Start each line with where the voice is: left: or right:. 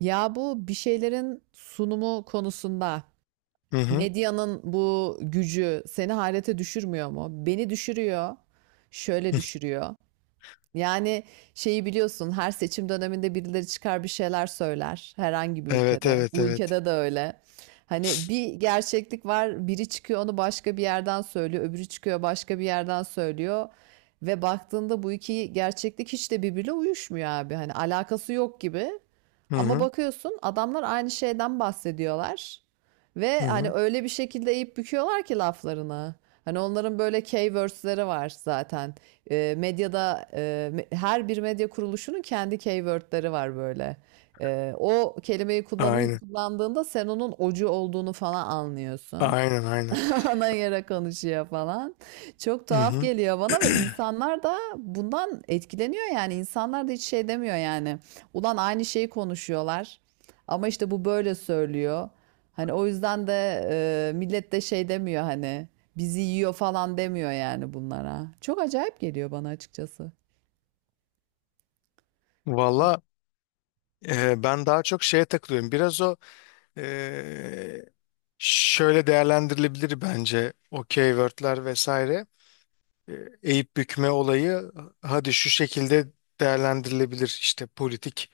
right: Ya bu bir şeylerin sunumu konusunda
left: Hı hı.
right: medyanın bu gücü seni hayrete düşürmüyor mu? Beni düşürüyor. Şöyle düşürüyor. Yani şeyi biliyorsun, her seçim döneminde birileri çıkar bir şeyler söyler herhangi bir
left: Evet
right: ülkede.
left: evet
right: Bu
left: evet.
right: ülkede de öyle. Hani bir gerçeklik var, biri çıkıyor onu başka bir yerden söylüyor, öbürü çıkıyor başka bir yerden söylüyor. Ve baktığında bu iki gerçeklik hiç de birbiriyle uyuşmuyor abi. Hani alakası yok gibi.
left: Hı
right: Ama
left: hı.
right: bakıyorsun adamlar aynı şeyden bahsediyorlar.
left: Hı
right: Ve hani
left: hı.
right: öyle bir şekilde eğip büküyorlar ki laflarını. Hani onların böyle keywords'leri var zaten. Medyada her bir medya kuruluşunun kendi keyword'leri var böyle. O kelimeyi kullanın,
left: Aynen.
right: kullandığında sen onun ocu olduğunu falan anlıyorsun.
left: Aynen aynen.
right: ana yara konuşuyor falan. Çok
left: Hı
right: tuhaf
left: hı.
right: geliyor bana ve insanlar da bundan etkileniyor yani. İnsanlar da hiç şey demiyor yani. Ulan aynı şeyi konuşuyorlar. Ama işte bu böyle söylüyor. Hani o yüzden de millet de şey demiyor, hani bizi yiyor falan demiyor yani bunlara. Çok acayip geliyor bana açıkçası.
left: Valla ben daha çok şeye takılıyorum. Biraz o e, şöyle değerlendirilebilir bence o keywordler vesaire. E, Eğip bükme olayı hadi şu şekilde değerlendirilebilir. İşte politik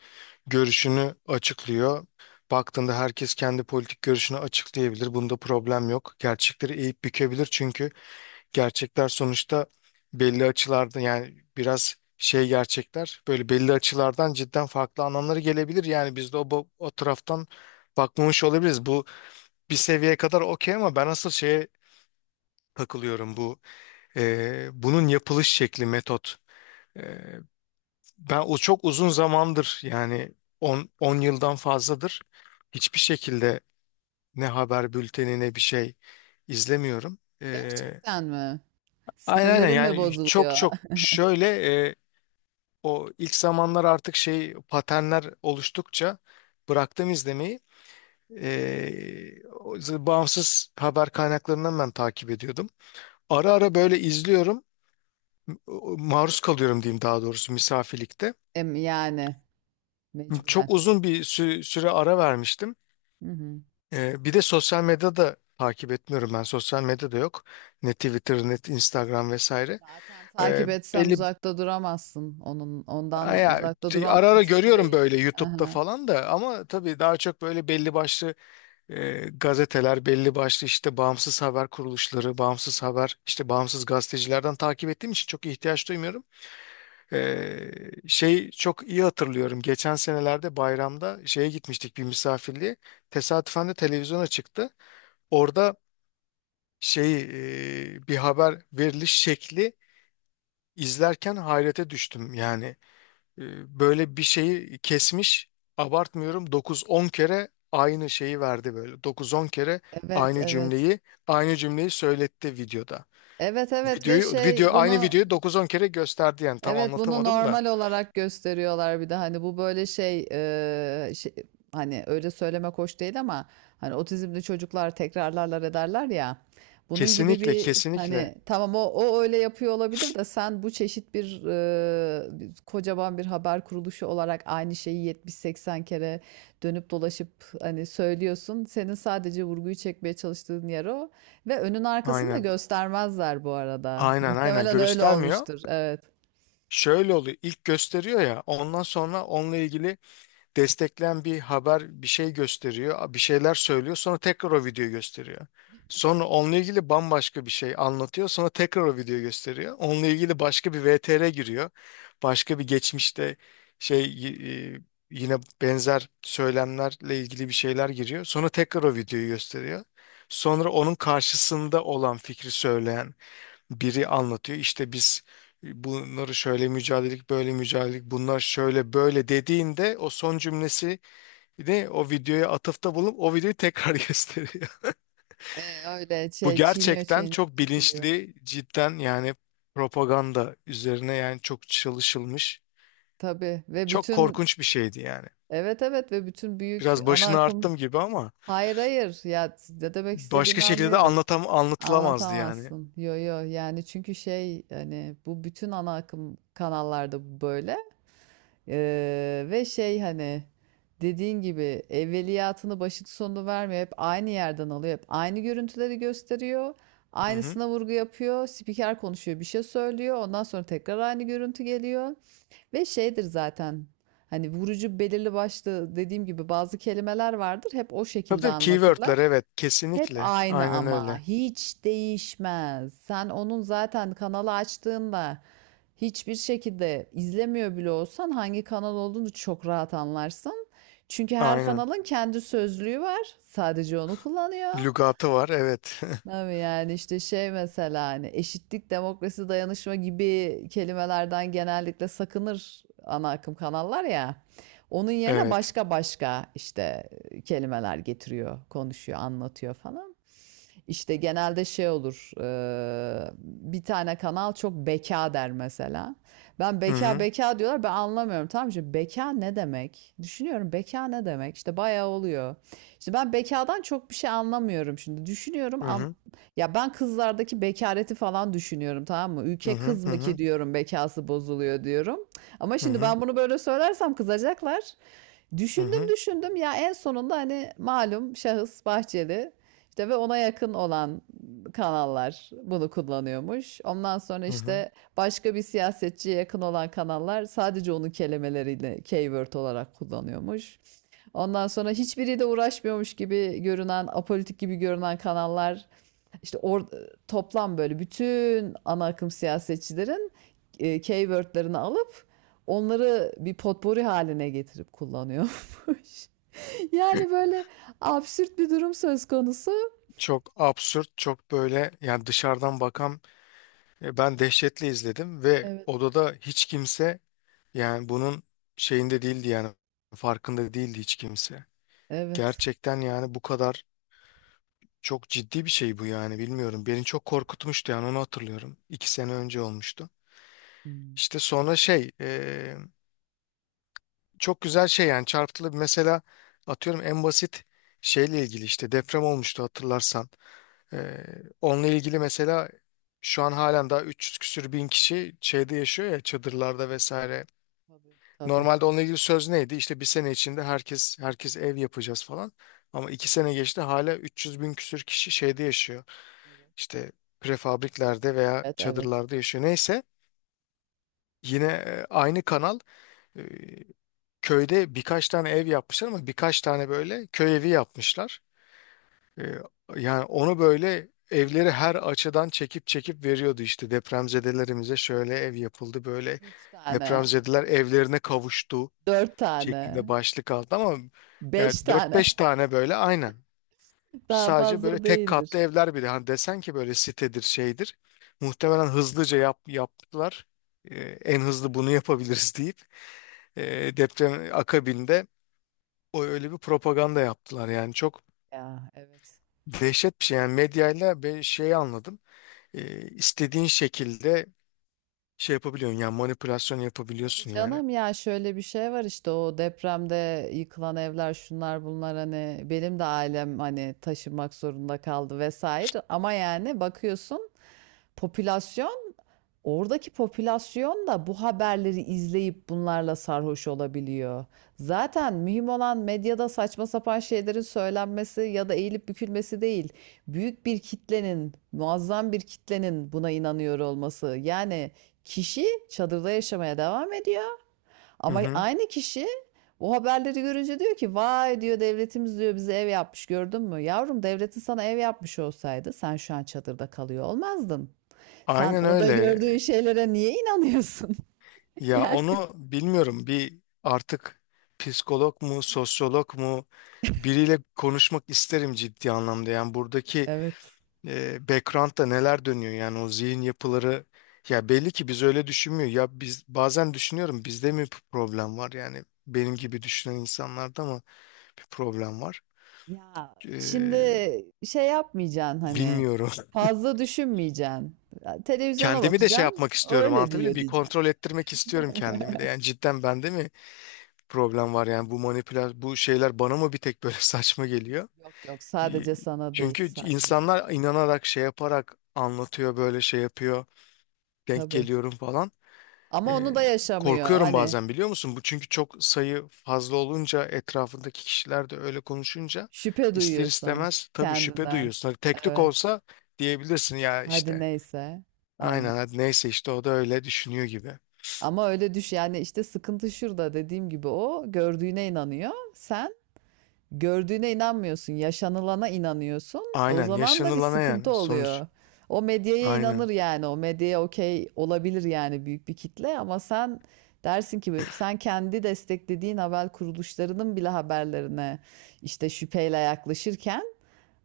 left: görüşünü açıklıyor. Baktığında herkes kendi politik görüşünü açıklayabilir. Bunda problem yok. Gerçekleri eğip bükebilir çünkü gerçekler sonuçta belli açılarda yani biraz şey gerçekler böyle belli açılardan cidden farklı anlamları gelebilir. Yani biz de o, o taraftan bakmamış olabiliriz. Bu bir seviyeye kadar okey ama ben asıl şeye takılıyorum bu bunun yapılış şekli metot. E, Ben o çok uzun zamandır yani on yıldan fazladır hiçbir şekilde ne haber bülteni ne bir şey izlemiyorum.
right: Gerçekten mi?
left: Aynen aynen
right: Sinirlerim mi
left: yani çok
right: bozuluyor?
left: çok şöyle o ilk zamanlar artık şey paternler oluştukça bıraktım izlemeyi. O bağımsız haber kaynaklarından ben takip ediyordum. Ara ara böyle izliyorum. Maruz kalıyorum diyeyim daha doğrusu misafirlikte.
right: Yani mecburen.
left: Çok uzun bir süre ara vermiştim.
right: Hı hı.
left: Bir de sosyal medyada takip etmiyorum ben. Sosyal medyada yok. Ne Twitter, ne Instagram vesaire.
right: Zaten
left: Ee,
right: takip etsen
left: Belli
right: uzakta duramazsın. Onun ondan
left: Aya,
right: uzakta duran
left: ara ara
right: mümkün
left: görüyorum
right: değil.
left: böyle YouTube'da
right: Aha.
left: falan da ama tabii daha çok böyle belli başlı gazeteler belli başlı işte bağımsız haber kuruluşları, bağımsız haber işte bağımsız gazetecilerden takip ettiğim için çok ihtiyaç duymuyorum. E, Şey çok iyi hatırlıyorum. Geçen senelerde bayramda şeye gitmiştik bir misafirliğe. Tesadüfen de televizyona çıktı. Orada şey bir haber veriliş şekli izlerken hayrete düştüm yani. E, Böyle bir şeyi kesmiş. Abartmıyorum. Dokuz on kere aynı şeyi verdi böyle. Dokuz on kere
right: Evet,
left: aynı
right: evet.
left: cümleyi aynı cümleyi söyletti videoda.
right: Evet, evet ve
left: Videoyu video
right: şey
left: Aynı
right: bunu.
left: videoyu dokuz on kere gösterdi yani tam
right: Evet, bunu
left: anlatamadım da.
right: normal olarak gösteriyorlar, bir de hani bu böyle şey, şey, hani öyle söylemek hoş değil ama hani otizmli çocuklar tekrarlarlar ederler ya, bunun gibi
left: Kesinlikle
right: bir,
left: kesinlikle.
right: hani tamam o öyle yapıyor olabilir de sen bu çeşit bir, kocaman bir haber kuruluşu olarak aynı şeyi 70 80 kere dönüp dolaşıp hani söylüyorsun, senin sadece vurguyu çekmeye çalıştığın yer o ve önün arkasını da
left: Aynen.
right: göstermezler bu arada,
left: Aynen aynen
right: muhtemelen öyle
left: göstermiyor.
right: olmuştur, evet.
left: Şöyle oluyor. İlk gösteriyor ya ondan sonra onunla ilgili destekleyen bir haber bir şey gösteriyor, bir şeyler söylüyor, sonra tekrar o videoyu gösteriyor. Sonra onunla ilgili bambaşka bir şey anlatıyor, sonra tekrar o videoyu gösteriyor. Onunla ilgili başka bir VTR giriyor. Başka bir geçmişte şey yine benzer söylemlerle ilgili bir şeyler giriyor. Sonra tekrar o videoyu gösteriyor. Sonra onun karşısında olan fikri söyleyen biri anlatıyor. İşte biz bunları şöyle mücadelelik, böyle mücadelelik, bunlar şöyle böyle dediğinde o son cümlesi de o videoya atıfta bulunup o videoyu tekrar gösteriyor.
right: Öyle
left: Bu
right: şey, çiğniyor
left: gerçekten
right: çiğniyor
left: çok
right: tükürüyor.
left: bilinçli, cidden yani propaganda üzerine yani çok çalışılmış.
right: Tabii ve
left: Çok
right: bütün,
left: korkunç bir şeydi yani.
right: evet evet ve bütün büyük
left: Biraz
right: ana
left: başını
right: akım,
left: arttım gibi ama
right: hayır hayır ya, ne demek
left: başka
right: istediğini
left: şekilde de
right: anlıyorum.
left: anlatılamazdı yani.
right: Anlatamazsın. Yo yo, yani çünkü şey, hani bu bütün ana akım kanallarda bu böyle. Ve şey, hani dediğin gibi evveliyatını başını sonunu vermiyor. Hep aynı yerden alıyor. Hep aynı görüntüleri gösteriyor.
left: Hı hı.
right: Aynısına vurgu yapıyor. Spiker konuşuyor, bir şey söylüyor. Ondan sonra tekrar aynı görüntü geliyor. Ve şeydir zaten, hani vurucu belirli başlı, dediğim gibi bazı kelimeler vardır, hep o
left: Tabii
right: şekilde
left: tabii
right: anlatırlar.
left: keywordler evet
right: Hep
left: kesinlikle.
right: aynı,
left: Aynen
right: ama
left: öyle.
right: hiç değişmez. Sen onun zaten kanalı açtığında, hiçbir şekilde izlemiyor bile olsan, hangi kanal olduğunu çok rahat anlarsın. Çünkü her
left: Aynen.
right: kanalın kendi sözlüğü var. Sadece onu kullanıyor.
left: Lügatı var evet.
right: Tabii yani işte şey, mesela hani eşitlik, demokrasi, dayanışma gibi kelimelerden genellikle sakınır ana akım kanallar ya. Onun yerine
left: Evet.
right: başka başka işte kelimeler getiriyor, konuşuyor, anlatıyor falan. İşte genelde şey olur. Bir tane kanal çok beka der mesela. Ben,
left: Hı
right: beka
left: hı.
right: beka diyorlar, ben anlamıyorum, tamam mı? Şimdi beka ne demek? Düşünüyorum beka ne demek? İşte bayağı oluyor. İşte ben bekadan çok bir şey anlamıyorum şimdi. Düşünüyorum
left: Hı
right: an,
left: hı.
right: ya ben kızlardaki bekareti falan düşünüyorum, tamam mı?
left: Hı
right: Ülke
left: hı.
right: kız
left: Hı
right: mı ki
left: hı.
right: diyorum, bekası bozuluyor diyorum. Ama
left: Hı
right: şimdi
left: hı.
right: ben bunu böyle söylersem kızacaklar.
left: Hı
right: Düşündüm
left: hı.
right: düşündüm ya, en sonunda hani malum şahıs Bahçeli işte ve ona yakın olan kanallar bunu kullanıyormuş. Ondan sonra
left: Hı hı.
right: işte başka bir siyasetçiye yakın olan kanallar sadece onun kelimeleriyle keyword olarak kullanıyormuş. Ondan sonra hiçbiriyle uğraşmıyormuş gibi görünen, apolitik gibi görünen kanallar işte toplam böyle bütün ana akım siyasetçilerin keywordlerini alıp onları bir potpori haline getirip kullanıyormuş. Yani böyle absürt bir durum söz konusu.
left: Çok absürt, çok böyle yani dışarıdan bakan ben dehşetle izledim ve
right: Evet.
left: odada hiç kimse yani bunun şeyinde değildi yani farkında değildi hiç kimse.
right: Evet.
left: Gerçekten yani bu kadar çok ciddi bir şey bu yani bilmiyorum. Beni çok korkutmuştu yani onu hatırlıyorum. 2 sene önce olmuştu.
right: Hmm.
left: İşte sonra şey çok güzel şey yani çarpıtılı bir mesela atıyorum en basit şeyle ilgili işte deprem olmuştu hatırlarsan. Ee, Onunla ilgili mesela şu an halen daha 300 küsür bin kişi şeyde yaşıyor ya çadırlarda vesaire.
right: Tabii. Tabii.
left: Normalde onunla ilgili söz neydi? İşte bir sene içinde herkes ev yapacağız falan. Ama 2 sene geçti hala 300 bin küsür kişi şeyde yaşıyor.
right: Evet,
left: İşte prefabriklerde veya
right: evet. Evet.
left: çadırlarda yaşıyor. Neyse yine aynı kanal e, köyde birkaç tane ev yapmışlar ama birkaç tane böyle köy evi yapmışlar. Ee, Yani onu böyle evleri her açıdan çekip çekip veriyordu işte depremzedelerimize şöyle ev yapıldı böyle
right: Üç tane,
left: depremzedeler evlerine kavuştu
right: dört
left: şeklinde
right: tane,
left: başlık aldı ama
right: beş
left: yani dört
right: tane.
left: beş tane böyle aynen
right: Daha
left: sadece böyle
right: fazla
left: tek
right: değildir.
left: katlı evler bile hani desen ki böyle sitedir şeydir muhtemelen hızlıca yaptılar. Ee, En hızlı bunu yapabiliriz deyip e, deprem akabinde o öyle bir propaganda yaptılar yani çok
right: Ya, evet.
left: dehşet bir şey yani medyayla bir şey anladım. İstediğin şekilde şey yapabiliyorsun yani manipülasyon
right: Tabii
left: yapabiliyorsun yani.
right: canım ya, şöyle bir şey var, işte o depremde yıkılan evler şunlar bunlar, hani benim de ailem hani taşınmak zorunda kaldı vesaire, ama yani bakıyorsun popülasyon, oradaki popülasyon da bu haberleri izleyip bunlarla sarhoş olabiliyor. Zaten mühim olan medyada saçma sapan şeylerin söylenmesi ya da eğilip bükülmesi değil. Büyük bir kitlenin, muazzam bir kitlenin buna inanıyor olması. Yani kişi çadırda yaşamaya devam ediyor.
left: Hı
right: Ama
left: hı.
right: aynı kişi bu haberleri görünce diyor ki, vay diyor, devletimiz diyor bize ev yapmış, gördün mü? Yavrum, devletin sana ev yapmış olsaydı sen şu an çadırda kalıyor olmazdın. Sen
left: Aynen
right: orada
left: öyle.
right: gördüğün şeylere niye inanıyorsun?
left: Ya
right: Yani
left: onu bilmiyorum bir artık psikolog mu sosyolog mu biriyle konuşmak isterim ciddi anlamda. Yani buradaki
right: evet.
left: background'da neler dönüyor yani o zihin yapıları ya belli ki biz öyle düşünmüyor ya biz bazen düşünüyorum bizde mi bir problem var yani benim gibi düşünen insanlarda mı bir problem var.
right: Ya şimdi
left: Ee,
right: şey yapmayacaksın, hani
left: Bilmiyorum
right: fazla düşünmeyeceksin. Ya, televizyona
left: kendimi de şey
right: bakacaksın.
left: yapmak istiyorum
right: Öyle
left: anlatabiliyor
right: diyor
left: muyum bir
right: diyeceksin.
left: kontrol ettirmek istiyorum kendimi de yani cidden bende mi problem var yani bu manipülasyon bu şeyler bana mı bir tek böyle saçma geliyor.
right: Yok yok,
left: Y-
right: sadece sana değil,
left: Çünkü
right: sadece sana
left: insanlar
right: değil.
left: inanarak şey yaparak anlatıyor böyle şey yapıyor denk
right: Tabii.
left: geliyorum falan.
right: Ama onu
left: Ee,
right: da yaşamıyor
left: Korkuyorum
right: hani.
left: bazen biliyor musun? Bu çünkü çok sayı fazla olunca etrafındaki kişiler de öyle konuşunca
right: Şüphe
left: ister
right: duyuyorsun
left: istemez tabii şüphe
right: kendinden.
left: duyuyorsun. Hani tek tük
right: Evet.
left: olsa diyebilirsin ya
right: Hadi
left: işte.
right: neyse. Aynen.
left: Aynen hadi neyse işte o da öyle düşünüyor gibi.
right: Ama öyle düş, yani işte sıkıntı şurada, dediğim gibi, o gördüğüne inanıyor. Sen gördüğüne inanmıyorsun. Yaşanılana inanıyorsun. O
left: Aynen
right: zaman da bir
left: yaşanılana
right: sıkıntı
left: yani sonuç.
right: oluyor. O medyaya inanır
left: Aynen.
right: yani. O medyaya okey olabilir yani, büyük bir kitle, ama sen dersin ki sen kendi desteklediğin haber kuruluşlarının bile haberlerine işte şüpheyle yaklaşırken,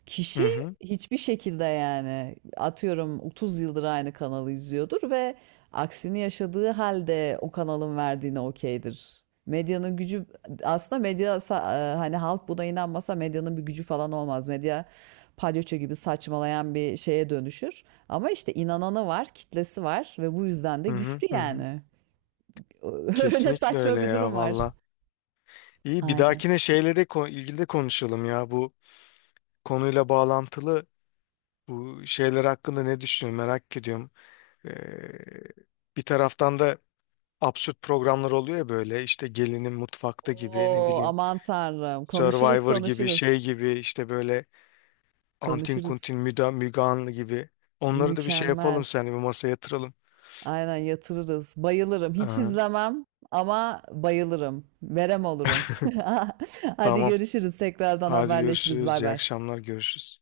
right: kişi
left: Hı hı
right: hiçbir şekilde, yani atıyorum 30 yıldır aynı kanalı izliyordur ve aksini yaşadığı halde o kanalın verdiğine okeydir. Medyanın gücü, aslında hani halk buna inanmasa medyanın bir gücü falan olmaz. Medya palyaço gibi saçmalayan bir şeye dönüşür. Ama işte inananı var, kitlesi var ve bu yüzden de
left: hı hı
right: güçlü
left: hı. Hı.
right: yani. Öyle
left: Kesinlikle öyle
right: saçma bir durum
left: ya
right: var.
left: valla. İyi bir
right: Aynen.
left: dahakine şeyle de ilgili de konuşalım ya bu konuyla bağlantılı bu şeyler hakkında ne düşünüyorsun merak ediyorum. Ee, Bir taraftan da absürt programlar oluyor ya böyle işte gelinin mutfakta gibi ne
right: Oo,
left: bileyim
right: aman tanrım. Konuşuruz
left: Survivor gibi
right: konuşuruz.
left: şey gibi işte böyle Antin
right: Konuşuruz.
left: Kuntin Müda, Müge Anlı gibi. Onları da bir şey
right: Mükemmel.
left: yapalım sen bir masaya yatıralım.
right: Aynen yatırırız. Bayılırım. Hiç
left: Aha.
right: izlemem ama bayılırım. Verem olurum. Hadi
left: Tamam.
right: görüşürüz. Tekrardan
left: Hadi
right: haberleşiriz.
left: görüşürüz.
right: Bay
left: İyi
right: bay.
left: akşamlar. Görüşürüz.